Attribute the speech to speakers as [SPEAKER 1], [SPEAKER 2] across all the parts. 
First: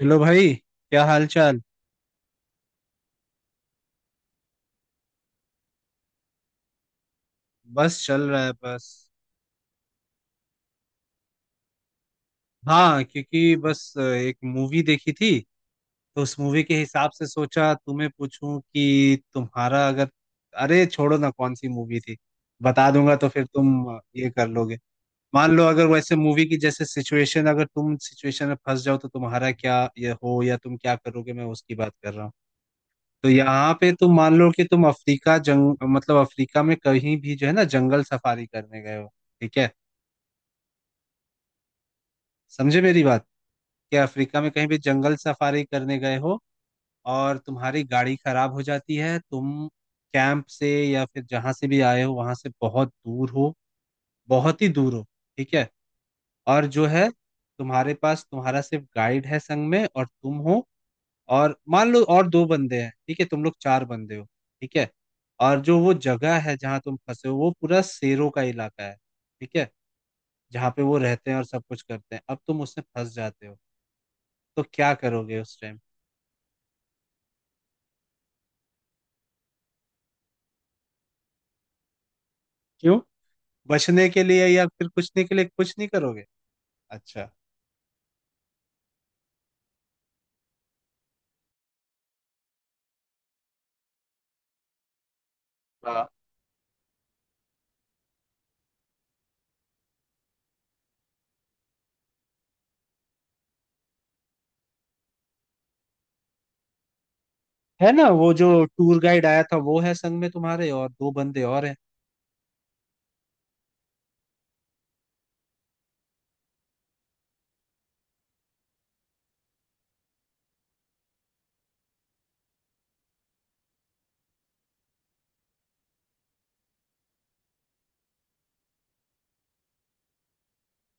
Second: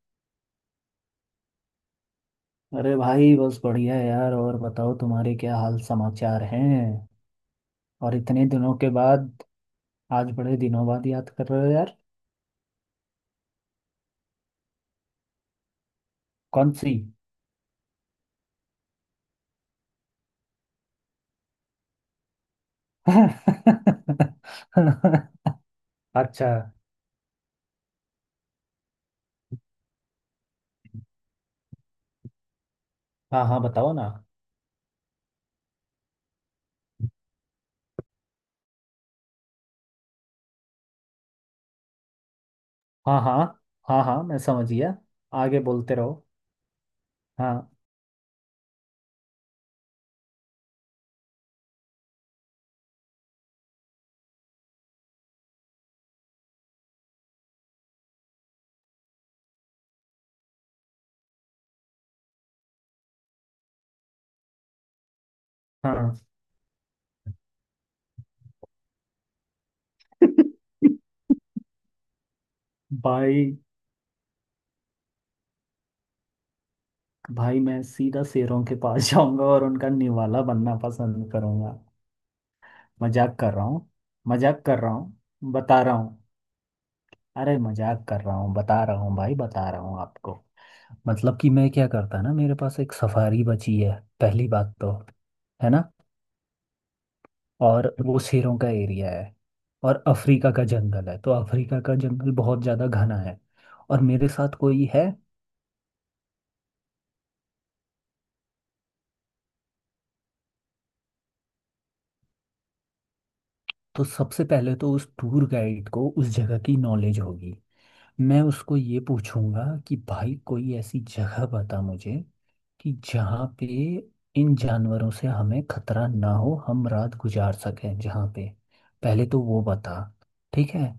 [SPEAKER 1] Hello भाई। क्या हाल चाल।
[SPEAKER 2] अरे भाई बस बढ़िया है यार। और बताओ तुम्हारे क्या हाल समाचार हैं।
[SPEAKER 1] बस
[SPEAKER 2] और
[SPEAKER 1] चल रहा
[SPEAKER 2] इतने
[SPEAKER 1] है
[SPEAKER 2] दिनों के
[SPEAKER 1] बस।
[SPEAKER 2] बाद आज बड़े दिनों बाद याद कर रहे हो यार।
[SPEAKER 1] हाँ क्योंकि बस एक मूवी देखी थी। तो उस मूवी
[SPEAKER 2] कौन
[SPEAKER 1] के
[SPEAKER 2] सी।
[SPEAKER 1] हिसाब से सोचा तुम्हें पूछूं कि तुम्हारा अगर। अरे छोड़ो ना कौन सी मूवी थी। बता दूंगा तो फिर तुम ये कर लोगे। मान लो अगर वैसे मूवी
[SPEAKER 2] अच्छा।
[SPEAKER 1] की जैसे सिचुएशन अगर तुम सिचुएशन में फंस जाओ तो तुम्हारा क्या ये हो या तुम क्या करोगे, मैं उसकी बात कर रहा हूँ। तो
[SPEAKER 2] हाँ हाँ
[SPEAKER 1] यहाँ पे
[SPEAKER 2] बताओ ना।
[SPEAKER 1] तुम मान लो कि तुम अफ्रीका जंग मतलब अफ्रीका में कहीं भी जो है ना जंगल सफारी करने गए हो। ठीक है, समझे मेरी
[SPEAKER 2] हाँ
[SPEAKER 1] बात।
[SPEAKER 2] हाँ।
[SPEAKER 1] कि
[SPEAKER 2] हाँ हाँ मैं
[SPEAKER 1] अफ्रीका में
[SPEAKER 2] समझ
[SPEAKER 1] कहीं भी
[SPEAKER 2] गया।
[SPEAKER 1] जंगल
[SPEAKER 2] आगे
[SPEAKER 1] सफारी
[SPEAKER 2] बोलते
[SPEAKER 1] करने
[SPEAKER 2] रहो।
[SPEAKER 1] गए हो और
[SPEAKER 2] हाँ।
[SPEAKER 1] तुम्हारी गाड़ी खराब हो जाती है। तुम कैंप से या फिर जहां से भी आए हो वहां से बहुत दूर हो, बहुत ही दूर हो। ठीक है। और जो है, तुम्हारे पास तुम्हारा सिर्फ गाइड है संग में और तुम हो। और मान लो और दो बंदे हैं, ठीक है, तुम लोग चार बंदे हो। ठीक है। और जो वो
[SPEAKER 2] हाँ।
[SPEAKER 1] जगह है जहां तुम फंसे हो वो पूरा शेरों का इलाका है। ठीक है। जहाँ पे वो रहते हैं और सब कुछ करते हैं, अब तुम उसमें फंस
[SPEAKER 2] भाई।
[SPEAKER 1] जाते हो। तो क्या करोगे उस टाइम।
[SPEAKER 2] भाई मैं सीधा शेरों के पास जाऊंगा और उनका निवाला बनना पसंद करूंगा।
[SPEAKER 1] क्यों,
[SPEAKER 2] मजाक कर रहा हूँ।
[SPEAKER 1] बचने के लिए
[SPEAKER 2] मजाक
[SPEAKER 1] या
[SPEAKER 2] कर
[SPEAKER 1] फिर
[SPEAKER 2] रहा हूँ
[SPEAKER 1] पूछने के लिए कुछ
[SPEAKER 2] बता
[SPEAKER 1] नहीं
[SPEAKER 2] रहा हूँ।
[SPEAKER 1] करोगे? अच्छा।
[SPEAKER 2] अरे मजाक कर रहा हूँ बता रहा हूँ भाई बता रहा हूँ आपको। मतलब कि मैं क्या करता ना, मेरे पास एक सफारी बची है। पहली बात तो, है ना।
[SPEAKER 1] हाँ,
[SPEAKER 2] और वो शेरों का एरिया है। और अफ्रीका का जंगल है, तो अफ्रीका का जंगल बहुत ज़्यादा घना है। और मेरे साथ कोई है।
[SPEAKER 1] है ना, वो जो टूर गाइड आया था वो है संग में तुम्हारे और दो बंदे और हैं।
[SPEAKER 2] तो सबसे पहले तो उस टूर गाइड को उस जगह की नॉलेज होगी। मैं उसको ये पूछूंगा कि भाई कोई ऐसी जगह बता मुझे, कि जहाँ पे इन जानवरों से हमें खतरा ना हो, हम रात गुजार सकें जहाँ पे। पहले तो वो बता। ठीक है।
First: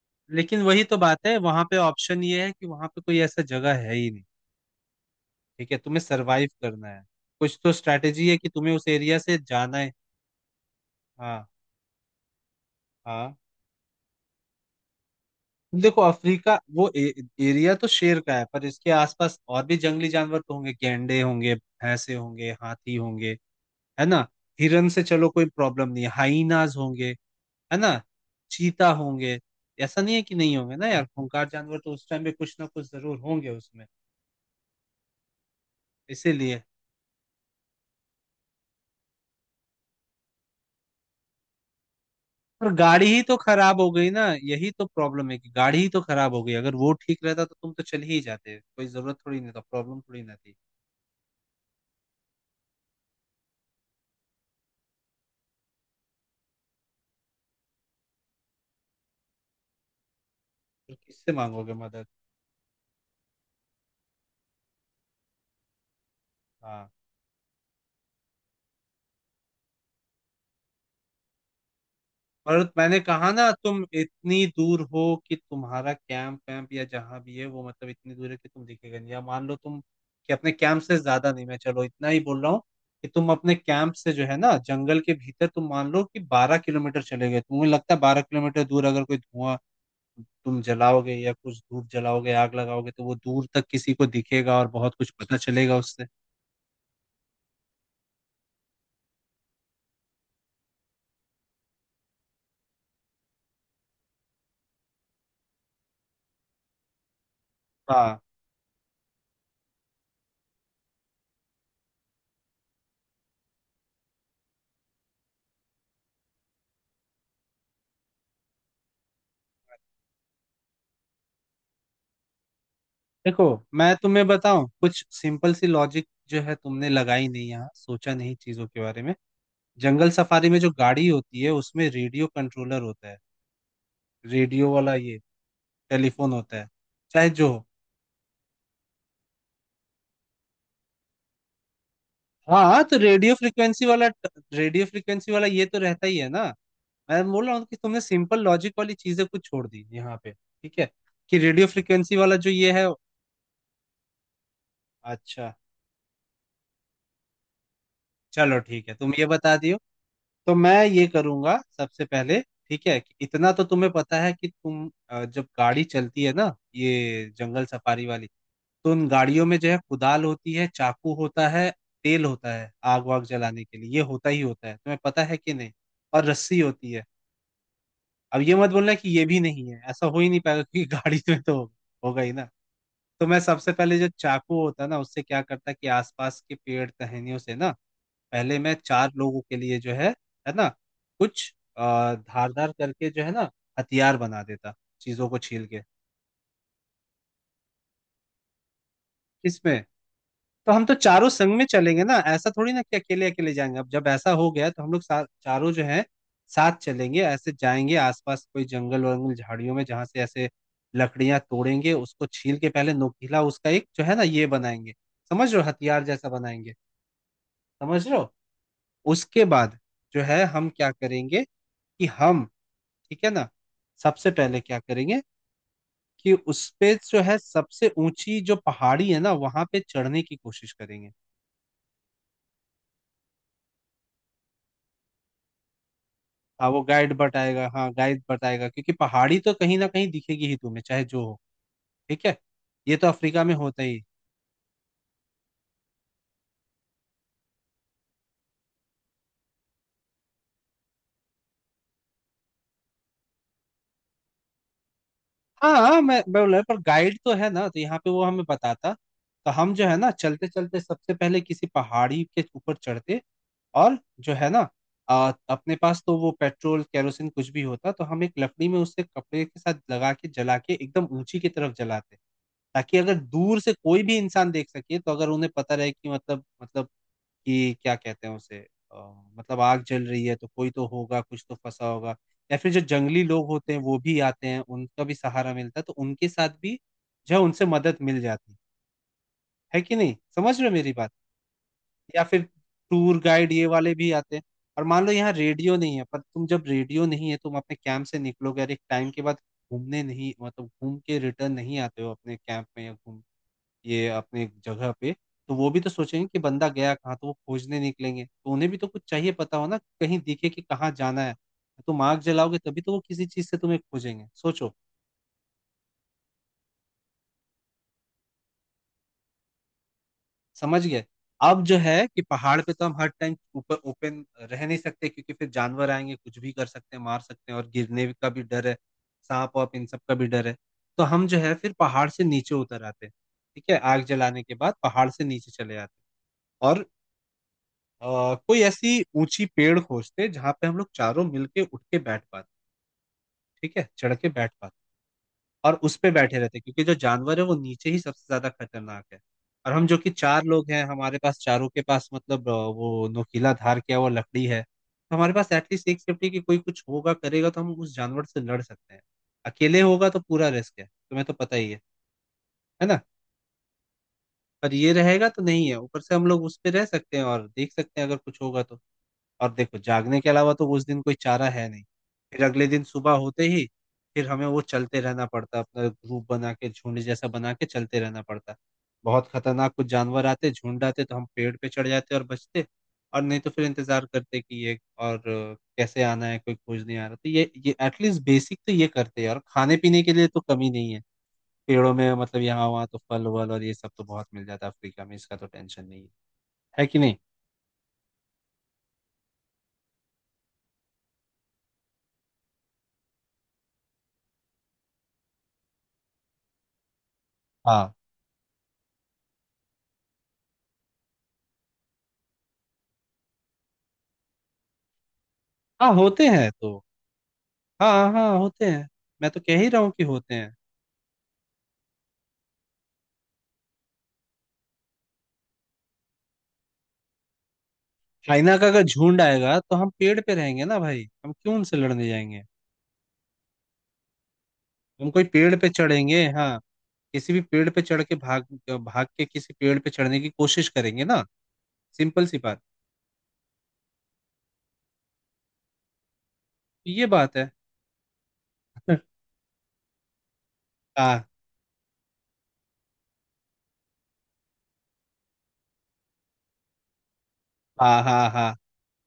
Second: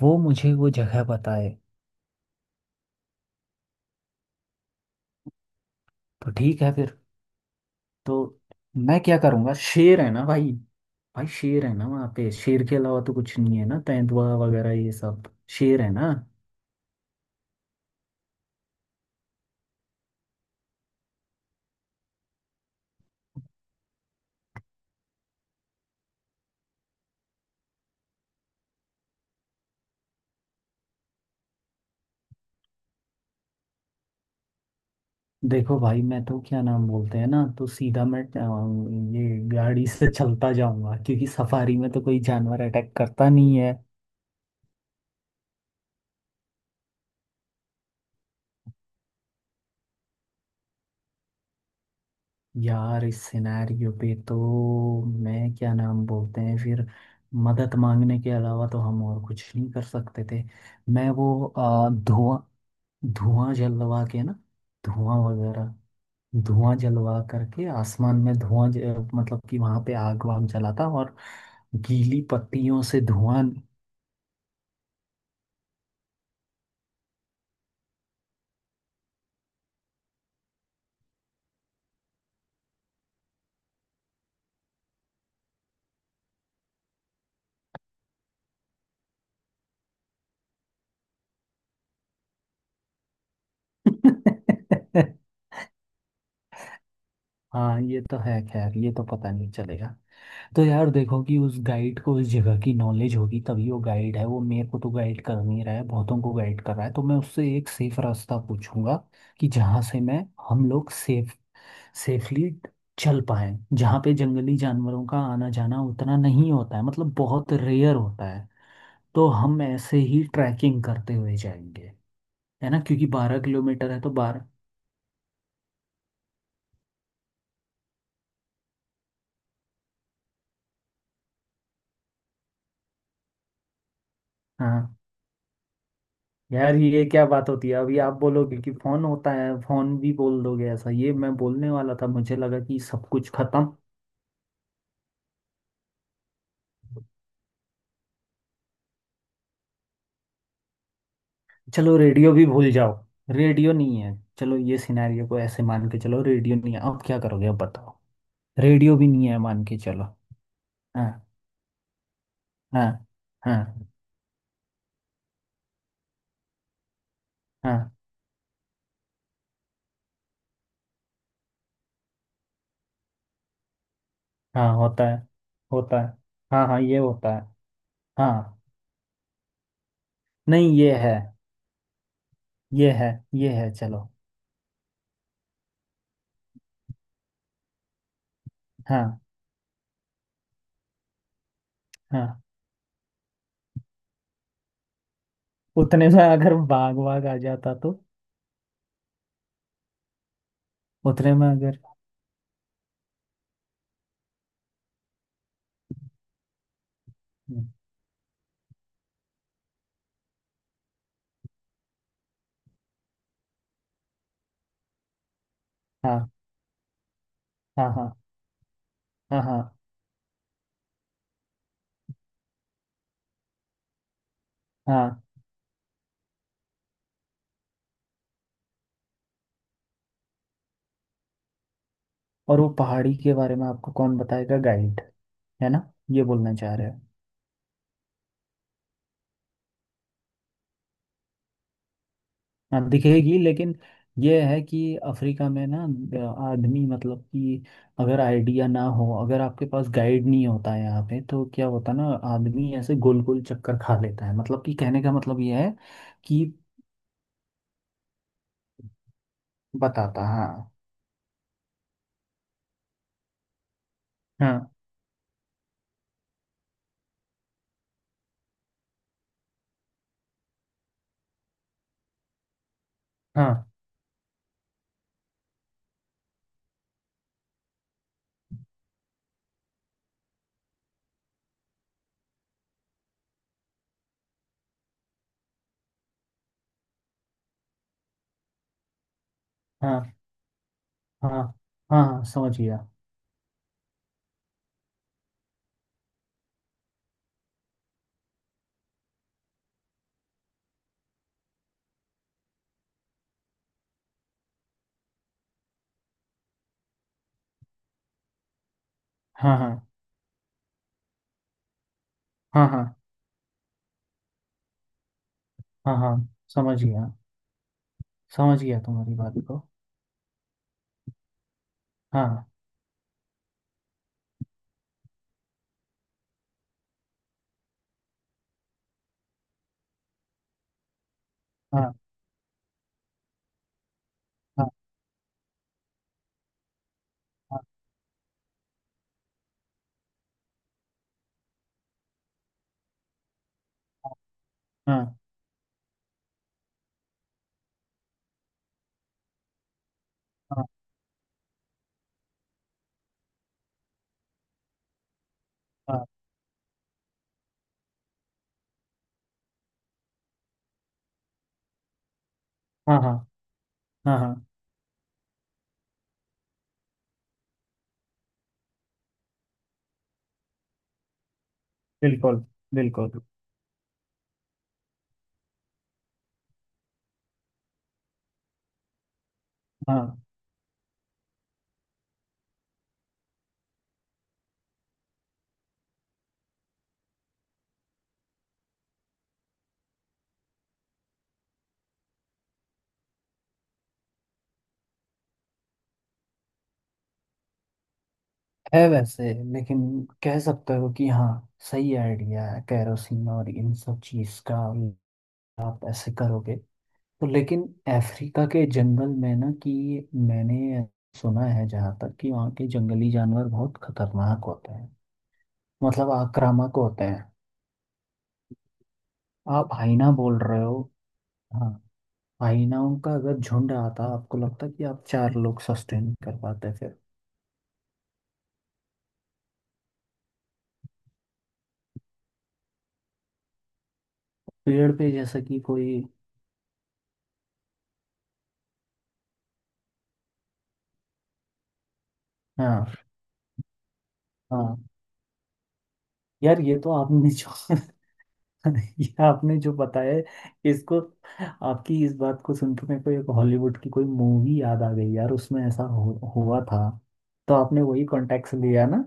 [SPEAKER 2] वो मुझे
[SPEAKER 1] लेकिन
[SPEAKER 2] वो
[SPEAKER 1] वही तो
[SPEAKER 2] जगह
[SPEAKER 1] बात है,
[SPEAKER 2] बताए।
[SPEAKER 1] वहां पे ऑप्शन ये है कि वहां पे कोई ऐसा जगह है ही नहीं। ठीक है, तुम्हें
[SPEAKER 2] तो
[SPEAKER 1] सरवाइव
[SPEAKER 2] ठीक है
[SPEAKER 1] करना
[SPEAKER 2] फिर।
[SPEAKER 1] है। कुछ तो स्ट्रैटेजी है
[SPEAKER 2] तो
[SPEAKER 1] कि तुम्हें उस
[SPEAKER 2] मैं
[SPEAKER 1] एरिया
[SPEAKER 2] क्या
[SPEAKER 1] से
[SPEAKER 2] करूँगा,
[SPEAKER 1] जाना है।
[SPEAKER 2] शेर है ना भाई। भाई
[SPEAKER 1] हाँ
[SPEAKER 2] शेर है ना, वहाँ पे शेर के अलावा तो
[SPEAKER 1] हाँ।
[SPEAKER 2] कुछ नहीं है ना, तेंदुआ वगैरह ये सब। शेर है
[SPEAKER 1] देखो
[SPEAKER 2] ना।
[SPEAKER 1] अफ्रीका वो एरिया तो शेर का है पर इसके आसपास और भी जंगली जानवर तो होंगे, गैंडे होंगे, भैंसे होंगे, हाथी होंगे। है ना। हिरन से चलो कोई प्रॉब्लम नहीं है, हाइनाज होंगे। है ना। चीता होंगे। ऐसा नहीं है कि नहीं होंगे ना यार, खूंखार जानवर तो उस टाइम पे कुछ ना कुछ जरूर होंगे उसमें।
[SPEAKER 2] देखो भाई मैं तो
[SPEAKER 1] इसीलिए
[SPEAKER 2] क्या नाम बोलते हैं ना, तो सीधा मैं ये गाड़ी से चलता जाऊंगा क्योंकि सफारी में तो कोई जानवर
[SPEAKER 1] पर
[SPEAKER 2] अटैक
[SPEAKER 1] गाड़ी ही
[SPEAKER 2] करता
[SPEAKER 1] तो
[SPEAKER 2] नहीं है।
[SPEAKER 1] खराब हो गई ना, यही तो प्रॉब्लम है कि गाड़ी ही तो खराब हो गई। अगर वो ठीक रहता तो तुम तो चल ही जाते, कोई जरूरत थोड़ी नहीं था, प्रॉब्लम थोड़ी ना थी।
[SPEAKER 2] यार इस सिनेरियो पे तो मैं क्या नाम बोलते हैं फिर मदद मांगने के अलावा तो हम और कुछ नहीं कर सकते थे।
[SPEAKER 1] फिर
[SPEAKER 2] मैं
[SPEAKER 1] किससे
[SPEAKER 2] वो
[SPEAKER 1] मांगोगे मदद।
[SPEAKER 2] धुआं, धुआं जलवा के ना। धुआं वगैरह। धुआं
[SPEAKER 1] हाँ।
[SPEAKER 2] जलवा करके आसमान में धुआं मतलब कि वहां पे आग वाग जलाता, और गीली
[SPEAKER 1] और
[SPEAKER 2] पत्तियों
[SPEAKER 1] मैंने
[SPEAKER 2] से
[SPEAKER 1] कहा
[SPEAKER 2] धुआं।
[SPEAKER 1] ना तुम इतनी दूर हो कि तुम्हारा कैंप वैम्प या जहां भी है वो मतलब इतनी दूर है कि तुम दिखेगा नहीं। या मान लो तुम कि अपने कैंप से ज्यादा नहीं, मैं चलो इतना ही बोल रहा हूँ कि तुम अपने कैंप से जो है ना जंगल के भीतर तुम मान लो कि 12 किलोमीटर चले गए। तुम्हें लगता है 12 किलोमीटर दूर अगर कोई धुआं तुम जलाओगे या कुछ धूप जलाओगे, आग लगाओगे, तो वो दूर तक किसी को दिखेगा और बहुत कुछ पता चलेगा उससे।
[SPEAKER 2] हाँ ये तो है, खैर ये तो पता नहीं चलेगा। तो यार देखो कि उस गाइड को उस जगह की नॉलेज होगी, तभी वो गाइड है। वो मेरे को तो गाइड कर नहीं रहा है, बहुतों को गाइड कर रहा है। तो मैं उससे एक सेफ
[SPEAKER 1] हाँ।
[SPEAKER 2] रास्ता पूछूंगा, कि जहाँ से मैं, हम लोग सेफ, सेफली चल पाए, जहाँ पे जंगली जानवरों का आना जाना उतना नहीं होता है, मतलब बहुत रेयर होता है। तो हम ऐसे ही ट्रैकिंग करते हुए जाएंगे। है ना, क्योंकि बारह
[SPEAKER 1] देखो
[SPEAKER 2] किलोमीटर
[SPEAKER 1] मैं
[SPEAKER 2] है तो
[SPEAKER 1] तुम्हें
[SPEAKER 2] 12।
[SPEAKER 1] बताऊं कुछ सिंपल सी लॉजिक जो है तुमने लगाई नहीं, यहाँ सोचा नहीं चीजों के बारे में। जंगल सफारी में जो गाड़ी होती है उसमें रेडियो कंट्रोलर होता है, रेडियो वाला
[SPEAKER 2] हाँ।
[SPEAKER 1] ये टेलीफोन होता है।
[SPEAKER 2] यार ये क्या
[SPEAKER 1] चाहे
[SPEAKER 2] बात
[SPEAKER 1] जो
[SPEAKER 2] होती है, अभी आप बोलोगे कि फोन होता है, फोन भी बोल दोगे ऐसा, ये मैं बोलने वाला था, मुझे
[SPEAKER 1] हो,
[SPEAKER 2] लगा कि
[SPEAKER 1] हाँ, तो
[SPEAKER 2] सब कुछ
[SPEAKER 1] रेडियो
[SPEAKER 2] खत्म।
[SPEAKER 1] फ्रिक्वेंसी वाला, रेडियो फ्रिक्वेंसी वाला ये तो रहता ही है ना। मैं बोल रहा हूँ कि तुमने सिंपल लॉजिक वाली चीजें कुछ छोड़ दी यहाँ पे। ठीक है कि रेडियो
[SPEAKER 2] चलो
[SPEAKER 1] फ्रिक्वेंसी
[SPEAKER 2] रेडियो
[SPEAKER 1] वाला
[SPEAKER 2] भी
[SPEAKER 1] जो
[SPEAKER 2] भूल
[SPEAKER 1] ये है।
[SPEAKER 2] जाओ, रेडियो नहीं है। चलो ये सिनेरियो को
[SPEAKER 1] अच्छा,
[SPEAKER 2] ऐसे मान के चलो, रेडियो नहीं है, अब क्या करोगे, अब बताओ।
[SPEAKER 1] चलो ठीक है,
[SPEAKER 2] रेडियो भी
[SPEAKER 1] तुम ये
[SPEAKER 2] नहीं है
[SPEAKER 1] बता
[SPEAKER 2] मान
[SPEAKER 1] दियो।
[SPEAKER 2] के चलो।
[SPEAKER 1] तो मैं ये
[SPEAKER 2] हाँ।
[SPEAKER 1] करूंगा सबसे पहले, ठीक
[SPEAKER 2] हाँ।
[SPEAKER 1] है, कि इतना तो
[SPEAKER 2] हाँ।
[SPEAKER 1] तुम्हें पता है कि तुम जब गाड़ी चलती है ना ये जंगल
[SPEAKER 2] हाँ।
[SPEAKER 1] सफारी वाली, तो उन गाड़ियों में जो है कुदाल होती है, चाकू होता है, तेल होता है आग वाग जलाने के लिए, ये होता ही होता
[SPEAKER 2] हाँ
[SPEAKER 1] है, तुम्हें
[SPEAKER 2] होता है।
[SPEAKER 1] पता है कि नहीं।
[SPEAKER 2] होता है।
[SPEAKER 1] और रस्सी
[SPEAKER 2] हाँ हाँ
[SPEAKER 1] होती
[SPEAKER 2] ये
[SPEAKER 1] है।
[SPEAKER 2] होता है।
[SPEAKER 1] अब ये
[SPEAKER 2] हाँ।
[SPEAKER 1] मत बोलना कि ये भी नहीं है, ऐसा हो ही नहीं पाएगा
[SPEAKER 2] नहीं
[SPEAKER 1] क्योंकि
[SPEAKER 2] ये है।
[SPEAKER 1] गाड़ी में तो होगा ही ना।
[SPEAKER 2] ये है।
[SPEAKER 1] तो मैं
[SPEAKER 2] ये है
[SPEAKER 1] सबसे पहले
[SPEAKER 2] चलो।
[SPEAKER 1] जो चाकू होता है ना उससे क्या करता कि आसपास के पेड़ टहनियों से ना, पहले मैं चार
[SPEAKER 2] हाँ।
[SPEAKER 1] लोगों के लिए जो है ना, कुछ
[SPEAKER 2] हाँ
[SPEAKER 1] धारदार करके जो है ना हथियार बना देता, चीजों को छील के।
[SPEAKER 2] उतने में अगर बाग बाग आ जाता तो।
[SPEAKER 1] इसमें, तो हम तो चारों
[SPEAKER 2] उतने में
[SPEAKER 1] संग में
[SPEAKER 2] अगर।
[SPEAKER 1] चलेंगे ना, ऐसा थोड़ी ना कि अकेले अकेले जाएंगे। अब जब ऐसा हो गया तो हम लोग चारों जो है साथ चलेंगे, ऐसे जाएंगे आसपास कोई जंगल वंगल झाड़ियों में जहां से ऐसे लकड़ियां तोड़ेंगे, उसको छील के पहले नोकीला उसका एक जो है ना ये बनाएंगे। समझ रहे हो, हथियार
[SPEAKER 2] हाँ
[SPEAKER 1] जैसा बनाएंगे।
[SPEAKER 2] हाँ।
[SPEAKER 1] समझ रहे
[SPEAKER 2] हाँ
[SPEAKER 1] हो,
[SPEAKER 2] हाँ।
[SPEAKER 1] उसके
[SPEAKER 2] हाँ।
[SPEAKER 1] बाद जो है हम क्या करेंगे, कि हम, ठीक है ना, सबसे पहले क्या करेंगे
[SPEAKER 2] हाँ।
[SPEAKER 1] कि उस पे जो है सबसे ऊंची जो पहाड़ी है ना वहां पे चढ़ने की कोशिश करेंगे।
[SPEAKER 2] और वो पहाड़ी के बारे में आपको कौन बताएगा, गाइड। है ना, ये बोलना
[SPEAKER 1] हाँ
[SPEAKER 2] चाह
[SPEAKER 1] वो
[SPEAKER 2] रहे हो।
[SPEAKER 1] गाइड बताएगा, हाँ गाइड बताएगा क्योंकि पहाड़ी तो कहीं ना कहीं दिखेगी ही तुम्हें चाहे जो हो। ठीक है,
[SPEAKER 2] हाँ
[SPEAKER 1] ये तो
[SPEAKER 2] दिखेगी
[SPEAKER 1] अफ्रीका में
[SPEAKER 2] लेकिन।
[SPEAKER 1] होता ही।
[SPEAKER 2] ये है कि अफ्रीका में ना, आदमी मतलब कि, अगर आइडिया ना हो, अगर आपके पास गाइड नहीं होता है यहाँ पे, तो क्या होता है ना, आदमी ऐसे गोल गोल चक्कर खा लेता है, मतलब कि कहने का मतलब ये
[SPEAKER 1] हाँ
[SPEAKER 2] है
[SPEAKER 1] हाँ, मैं
[SPEAKER 2] कि
[SPEAKER 1] बोला पर गाइड तो है ना, तो यहाँ पे वो हमें बताता। तो हम जो है ना
[SPEAKER 2] बताता।
[SPEAKER 1] चलते
[SPEAKER 2] हाँ।
[SPEAKER 1] चलते सबसे पहले किसी पहाड़ी के ऊपर चढ़ते और जो है ना
[SPEAKER 2] हाँ।
[SPEAKER 1] अपने पास तो वो पेट्रोल केरोसिन कुछ भी होता तो हम एक लकड़ी में उससे कपड़े के साथ लगा के जला के एकदम ऊंची की तरफ जलाते, ताकि अगर
[SPEAKER 2] हाँ।
[SPEAKER 1] दूर से कोई भी इंसान देख सके तो अगर उन्हें पता रहे कि मतलब कि क्या कहते हैं उसे, अ, मतलब आग जल रही है तो कोई तो होगा, कुछ तो फंसा होगा। या फिर जो जंगली लोग होते हैं वो भी आते हैं, उनका भी सहारा मिलता है, तो उनके साथ भी जो है उनसे मदद मिल जाती है। है कि
[SPEAKER 2] हाँ।
[SPEAKER 1] नहीं, समझ रहे हो मेरी बात।
[SPEAKER 2] हाँ। हाँ।
[SPEAKER 1] या
[SPEAKER 2] हाँ
[SPEAKER 1] फिर
[SPEAKER 2] समझ गया।
[SPEAKER 1] टूर गाइड ये वाले भी आते हैं। और मान लो यहाँ रेडियो नहीं है पर तुम जब रेडियो नहीं है तुम अपने कैंप से निकलोगे और एक टाइम के बाद घूमने नहीं, मतलब घूम के रिटर्न नहीं आते हो अपने कैंप में या घूम, ये अपने जगह पे, तो वो भी तो सोचेंगे कि बंदा गया कहाँ? तो वो खोजने निकलेंगे, तो उन्हें भी तो कुछ चाहिए पता
[SPEAKER 2] हाँ।
[SPEAKER 1] हो
[SPEAKER 2] हाँ।
[SPEAKER 1] ना, कहीं दिखे कि कहाँ जाना है। तुम आग जलाओगे
[SPEAKER 2] हाँ।
[SPEAKER 1] तभी
[SPEAKER 2] हाँ।
[SPEAKER 1] तो वो किसी चीज़ से तुम्हें खोजेंगे, सोचो,
[SPEAKER 2] हाँ। हाँ समझ गया। समझ गया तुम्हारी बात को।
[SPEAKER 1] समझ गए? अब जो है कि
[SPEAKER 2] हाँ।
[SPEAKER 1] पहाड़ पे तो हम हर टाइम ऊपर ओपन रह नहीं सकते क्योंकि फिर जानवर आएँगे, कुछ भी कर सकते हैं, मार सकते हैं और गिरने का भी डर है, साँप-वाँप इन सब का भी डर है। तो हम जो है फिर
[SPEAKER 2] हाँ।
[SPEAKER 1] पहाड़ से नीचे उतर आते हैं, ठीक है? आग जलाने के
[SPEAKER 2] हाँ।
[SPEAKER 1] बाद पहाड़ से नीचे चले आते हैं और
[SPEAKER 2] हाँ।
[SPEAKER 1] कोई ऐसी ऊंची पेड़ खोजते जहां पे हम लोग चारों मिलके उठ के बैठ पाते, ठीक है, चढ़ के बैठ पाते।
[SPEAKER 2] हाँ।
[SPEAKER 1] और उस पे बैठे रहते क्योंकि जो जानवर है वो नीचे ही सबसे ज्यादा खतरनाक है। और हम जो कि चार
[SPEAKER 2] हाँ।
[SPEAKER 1] लोग हैं हमारे पास चारों के पास मतलब वो नोकीला धार किया हुआ लकड़ी है, तो हमारे पास एटलीस्ट एक
[SPEAKER 2] हाँ।
[SPEAKER 1] सेफ्टी की कोई कुछ होगा, करेगा तो हम उस जानवर से लड़ सकते हैं। अकेले होगा तो पूरा रिस्क है, तुम्हें तो पता ही है। है ना।
[SPEAKER 2] हाँ। हाँ। हाँ। हाँ,
[SPEAKER 1] पर ये रहेगा तो नहीं है, ऊपर से हम लोग उस पे रह सकते हैं और देख सकते हैं अगर कुछ होगा तो। और देखो जागने के अलावा तो उस दिन कोई चारा है नहीं।
[SPEAKER 2] बिल्कुल
[SPEAKER 1] फिर अगले दिन
[SPEAKER 2] बिल्कुल।
[SPEAKER 1] सुबह होते ही फिर हमें वो चलते रहना पड़ता, अपना ग्रुप बना के झुंड जैसा बना के चलते रहना पड़ता। बहुत खतरनाक कुछ
[SPEAKER 2] हाँ
[SPEAKER 1] जानवर आते, झुंड आते तो हम पेड़ पे चढ़ जाते और बचते। और नहीं तो फिर इंतजार करते कि ये और कैसे आना है कोई खोज नहीं आ रहा, तो ये एटलीस्ट बेसिक तो ये करते हैं। और खाने पीने के लिए तो कमी नहीं है, पेड़ों में मतलब यहाँ वहाँ तो फल वल और ये सब तो बहुत मिल जाता है अफ्रीका में, इसका तो टेंशन नहीं है। है कि नहीं।
[SPEAKER 2] है वैसे। लेकिन कह सकते हो कि हाँ, सही आइडिया है, कैरोसिन और इन सब चीज़ का। आप ऐसे करोगे तो, लेकिन
[SPEAKER 1] हाँ
[SPEAKER 2] अफ्रीका के जंगल में ना कि, मैंने सुना है जहाँ तक कि वहाँ के जंगली जानवर बहुत खतरनाक होते हैं,
[SPEAKER 1] हाँ
[SPEAKER 2] मतलब
[SPEAKER 1] होते हैं
[SPEAKER 2] आक्रामक
[SPEAKER 1] तो।
[SPEAKER 2] होते हैं।
[SPEAKER 1] हाँ हाँ होते हैं, मैं तो कह ही
[SPEAKER 2] आप
[SPEAKER 1] रहा हूँ कि
[SPEAKER 2] हाइना
[SPEAKER 1] होते
[SPEAKER 2] बोल
[SPEAKER 1] हैं।
[SPEAKER 2] रहे हो। हाँ। हाइनाओं का अगर झुंड आता, आपको लगता कि आप चार लोग सस्टेन कर पाते फिर।
[SPEAKER 1] चाइना का अगर झुंड आएगा तो हम पेड़ पे रहेंगे ना भाई, हम क्यों उनसे लड़ने जाएंगे।
[SPEAKER 2] पेड़
[SPEAKER 1] हम
[SPEAKER 2] पे
[SPEAKER 1] कोई
[SPEAKER 2] जैसा
[SPEAKER 1] पेड़
[SPEAKER 2] कि
[SPEAKER 1] पे
[SPEAKER 2] कोई।
[SPEAKER 1] चढ़ेंगे हाँ, किसी भी पेड़ पे चढ़ के भाग, भाग के किसी पेड़ पे चढ़ने की कोशिश करेंगे ना। सिंपल सी बात।
[SPEAKER 2] हाँ। हाँ। यार ये तो
[SPEAKER 1] ये
[SPEAKER 2] आपने
[SPEAKER 1] बात है।
[SPEAKER 2] जो ये आपने जो बताया है, इसको,
[SPEAKER 1] हाँ
[SPEAKER 2] आपकी इस बात को सुन के मेरे को एक हॉलीवुड की कोई मूवी याद आ गई यार, उसमें ऐसा हुआ था। तो आपने
[SPEAKER 1] हाँ
[SPEAKER 2] वही
[SPEAKER 1] हाँ।
[SPEAKER 2] कॉन्टेक्ट
[SPEAKER 1] हाँ
[SPEAKER 2] लिया ना।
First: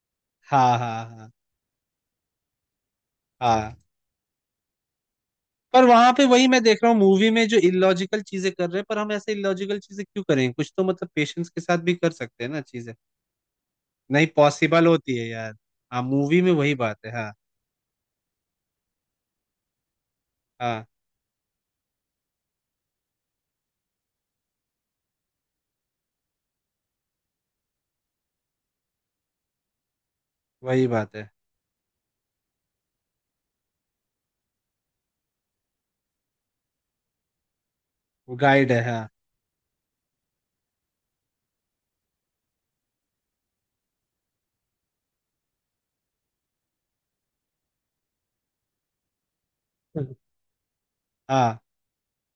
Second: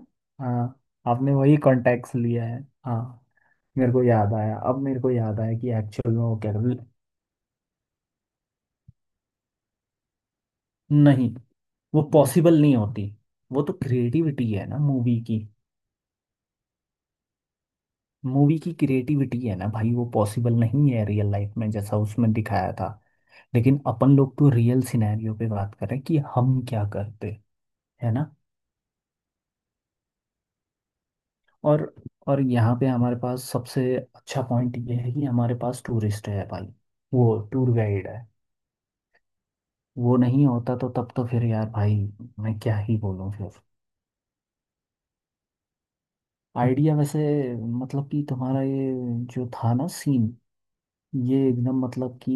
[SPEAKER 1] हाँ
[SPEAKER 2] हाँ।
[SPEAKER 1] हाँ। हाँ।
[SPEAKER 2] आपने वही कॉन्टेक्ट लिया है। हाँ।
[SPEAKER 1] हाँ।
[SPEAKER 2] मेरे को याद आया, अब मेरे को याद आया कि
[SPEAKER 1] पर वहां
[SPEAKER 2] एक्चुअल में
[SPEAKER 1] पे
[SPEAKER 2] वो
[SPEAKER 1] वही
[SPEAKER 2] क्या।
[SPEAKER 1] मैं देख रहा हूँ मूवी में जो इलॉजिकल चीजें कर रहे हैं, पर हम ऐसे इलॉजिकल चीजें क्यों करें, कुछ तो मतलब
[SPEAKER 2] नहीं,
[SPEAKER 1] पेशेंस के साथ भी
[SPEAKER 2] वो
[SPEAKER 1] कर सकते हैं
[SPEAKER 2] पॉसिबल
[SPEAKER 1] ना
[SPEAKER 2] नहीं
[SPEAKER 1] चीजें।
[SPEAKER 2] होती। वो तो
[SPEAKER 1] नहीं
[SPEAKER 2] क्रिएटिविटी है ना
[SPEAKER 1] पॉसिबल होती
[SPEAKER 2] मूवी
[SPEAKER 1] है
[SPEAKER 2] की।
[SPEAKER 1] यार। हाँ मूवी में वही बात है हाँ।
[SPEAKER 2] मूवी की क्रिएटिविटी है ना भाई, वो पॉसिबल
[SPEAKER 1] हाँ
[SPEAKER 2] नहीं है रियल लाइफ में जैसा उसमें दिखाया था। लेकिन अपन लोग तो रियल सिनेरियो पे बात करें कि हम क्या करते, है ना।
[SPEAKER 1] वही बात है।
[SPEAKER 2] और और यहाँ पे हमारे पास सबसे अच्छा पॉइंट ये है कि हमारे पास टूरिस्ट है भाई, वो टूर गाइड है।
[SPEAKER 1] वो गाइड है हाँ।
[SPEAKER 2] वो नहीं होता तो तब तो फिर यार भाई मैं क्या ही बोलूँ फिर। आइडिया वैसे मतलब कि, तुम्हारा ये जो था ना
[SPEAKER 1] हम्म।
[SPEAKER 2] सीन, ये
[SPEAKER 1] हाँ।
[SPEAKER 2] एकदम मतलब कि,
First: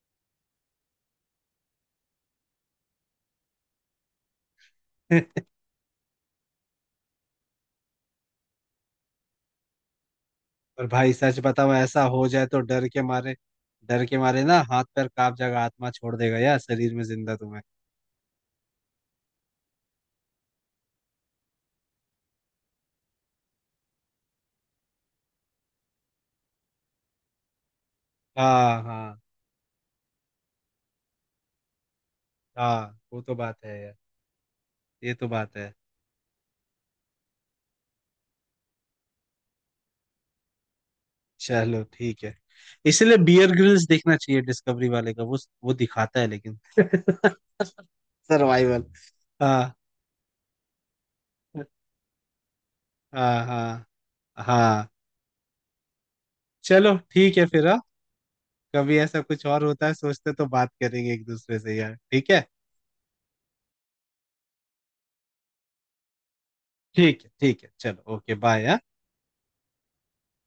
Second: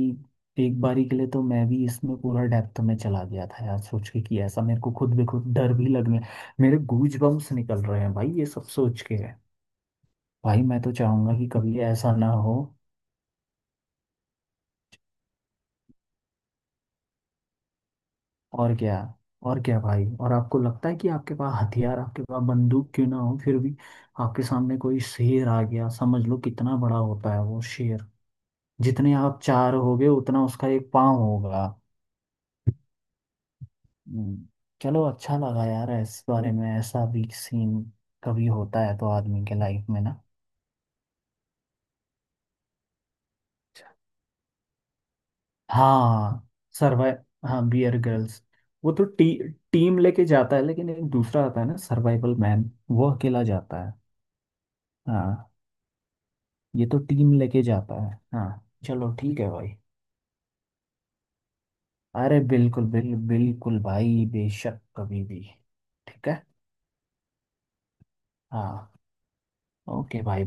[SPEAKER 2] एक बारी के लिए तो मैं भी इसमें पूरा डेप्थ में चला गया था यार, सोच के कि ऐसा, मेरे को खुद बेखुद डर भी लगने। मेरे गूज बम्स निकल रहे हैं भाई ये सब सोच के। भाई मैं
[SPEAKER 1] और
[SPEAKER 2] तो
[SPEAKER 1] भाई
[SPEAKER 2] चाहूंगा
[SPEAKER 1] सच
[SPEAKER 2] कि
[SPEAKER 1] बताओ
[SPEAKER 2] कभी
[SPEAKER 1] ऐसा
[SPEAKER 2] ऐसा
[SPEAKER 1] हो
[SPEAKER 2] ना
[SPEAKER 1] जाए
[SPEAKER 2] हो।
[SPEAKER 1] तो डर के मारे, डर के मारे ना हाथ पैर कांप जाएगा, आत्मा छोड़ देगा यार शरीर में, जिंदा तुम्हें।
[SPEAKER 2] और क्या। और क्या भाई, और आपको लगता है कि आपके पास हथियार, आपके पास बंदूक क्यों ना हो फिर भी, आपके सामने कोई शेर आ गया, समझ लो कितना बड़ा होता है वो शेर।
[SPEAKER 1] हाँ
[SPEAKER 2] जितने
[SPEAKER 1] हाँ।
[SPEAKER 2] आप चार होगे उतना उसका एक पाँव होगा।
[SPEAKER 1] हाँ वो तो बात है यार।
[SPEAKER 2] हम्म। चलो
[SPEAKER 1] ये तो
[SPEAKER 2] अच्छा
[SPEAKER 1] बात
[SPEAKER 2] लगा
[SPEAKER 1] है।
[SPEAKER 2] यार, इस बारे में ऐसा भी सीन कभी होता है तो आदमी के लाइफ में ना।
[SPEAKER 1] चलो ठीक है। इसलिए बियर ग्रिल्स देखना चाहिए, डिस्कवरी वाले का वो दिखाता है
[SPEAKER 2] हाँ।
[SPEAKER 1] लेकिन
[SPEAKER 2] सर्वाइव। हाँ बियर गर्ल्स।
[SPEAKER 1] सर्वाइवल।
[SPEAKER 2] वो तो
[SPEAKER 1] हाँ
[SPEAKER 2] टीम लेके जाता है, लेकिन एक दूसरा आता है ना सर्वाइवल मैन, वो
[SPEAKER 1] हाँ।
[SPEAKER 2] अकेला जाता
[SPEAKER 1] हाँ
[SPEAKER 2] है।
[SPEAKER 1] हाँ।
[SPEAKER 2] हाँ। ये
[SPEAKER 1] चलो
[SPEAKER 2] तो टीम
[SPEAKER 1] ठीक है
[SPEAKER 2] लेके
[SPEAKER 1] फिर हाँ?
[SPEAKER 2] जाता है हाँ।
[SPEAKER 1] कभी
[SPEAKER 2] चलो
[SPEAKER 1] ऐसा
[SPEAKER 2] ठीक
[SPEAKER 1] कुछ
[SPEAKER 2] है
[SPEAKER 1] और
[SPEAKER 2] भाई।
[SPEAKER 1] होता है सोचते तो बात करेंगे एक दूसरे से यार, ठीक
[SPEAKER 2] अरे
[SPEAKER 1] है।
[SPEAKER 2] बिल्कुल बिल्कुल बिल्कुल भाई, बेशक कभी भी। ठीक है।
[SPEAKER 1] ठीक है ठीक है, चलो ओके बाय।
[SPEAKER 2] हाँ। ओके भाई।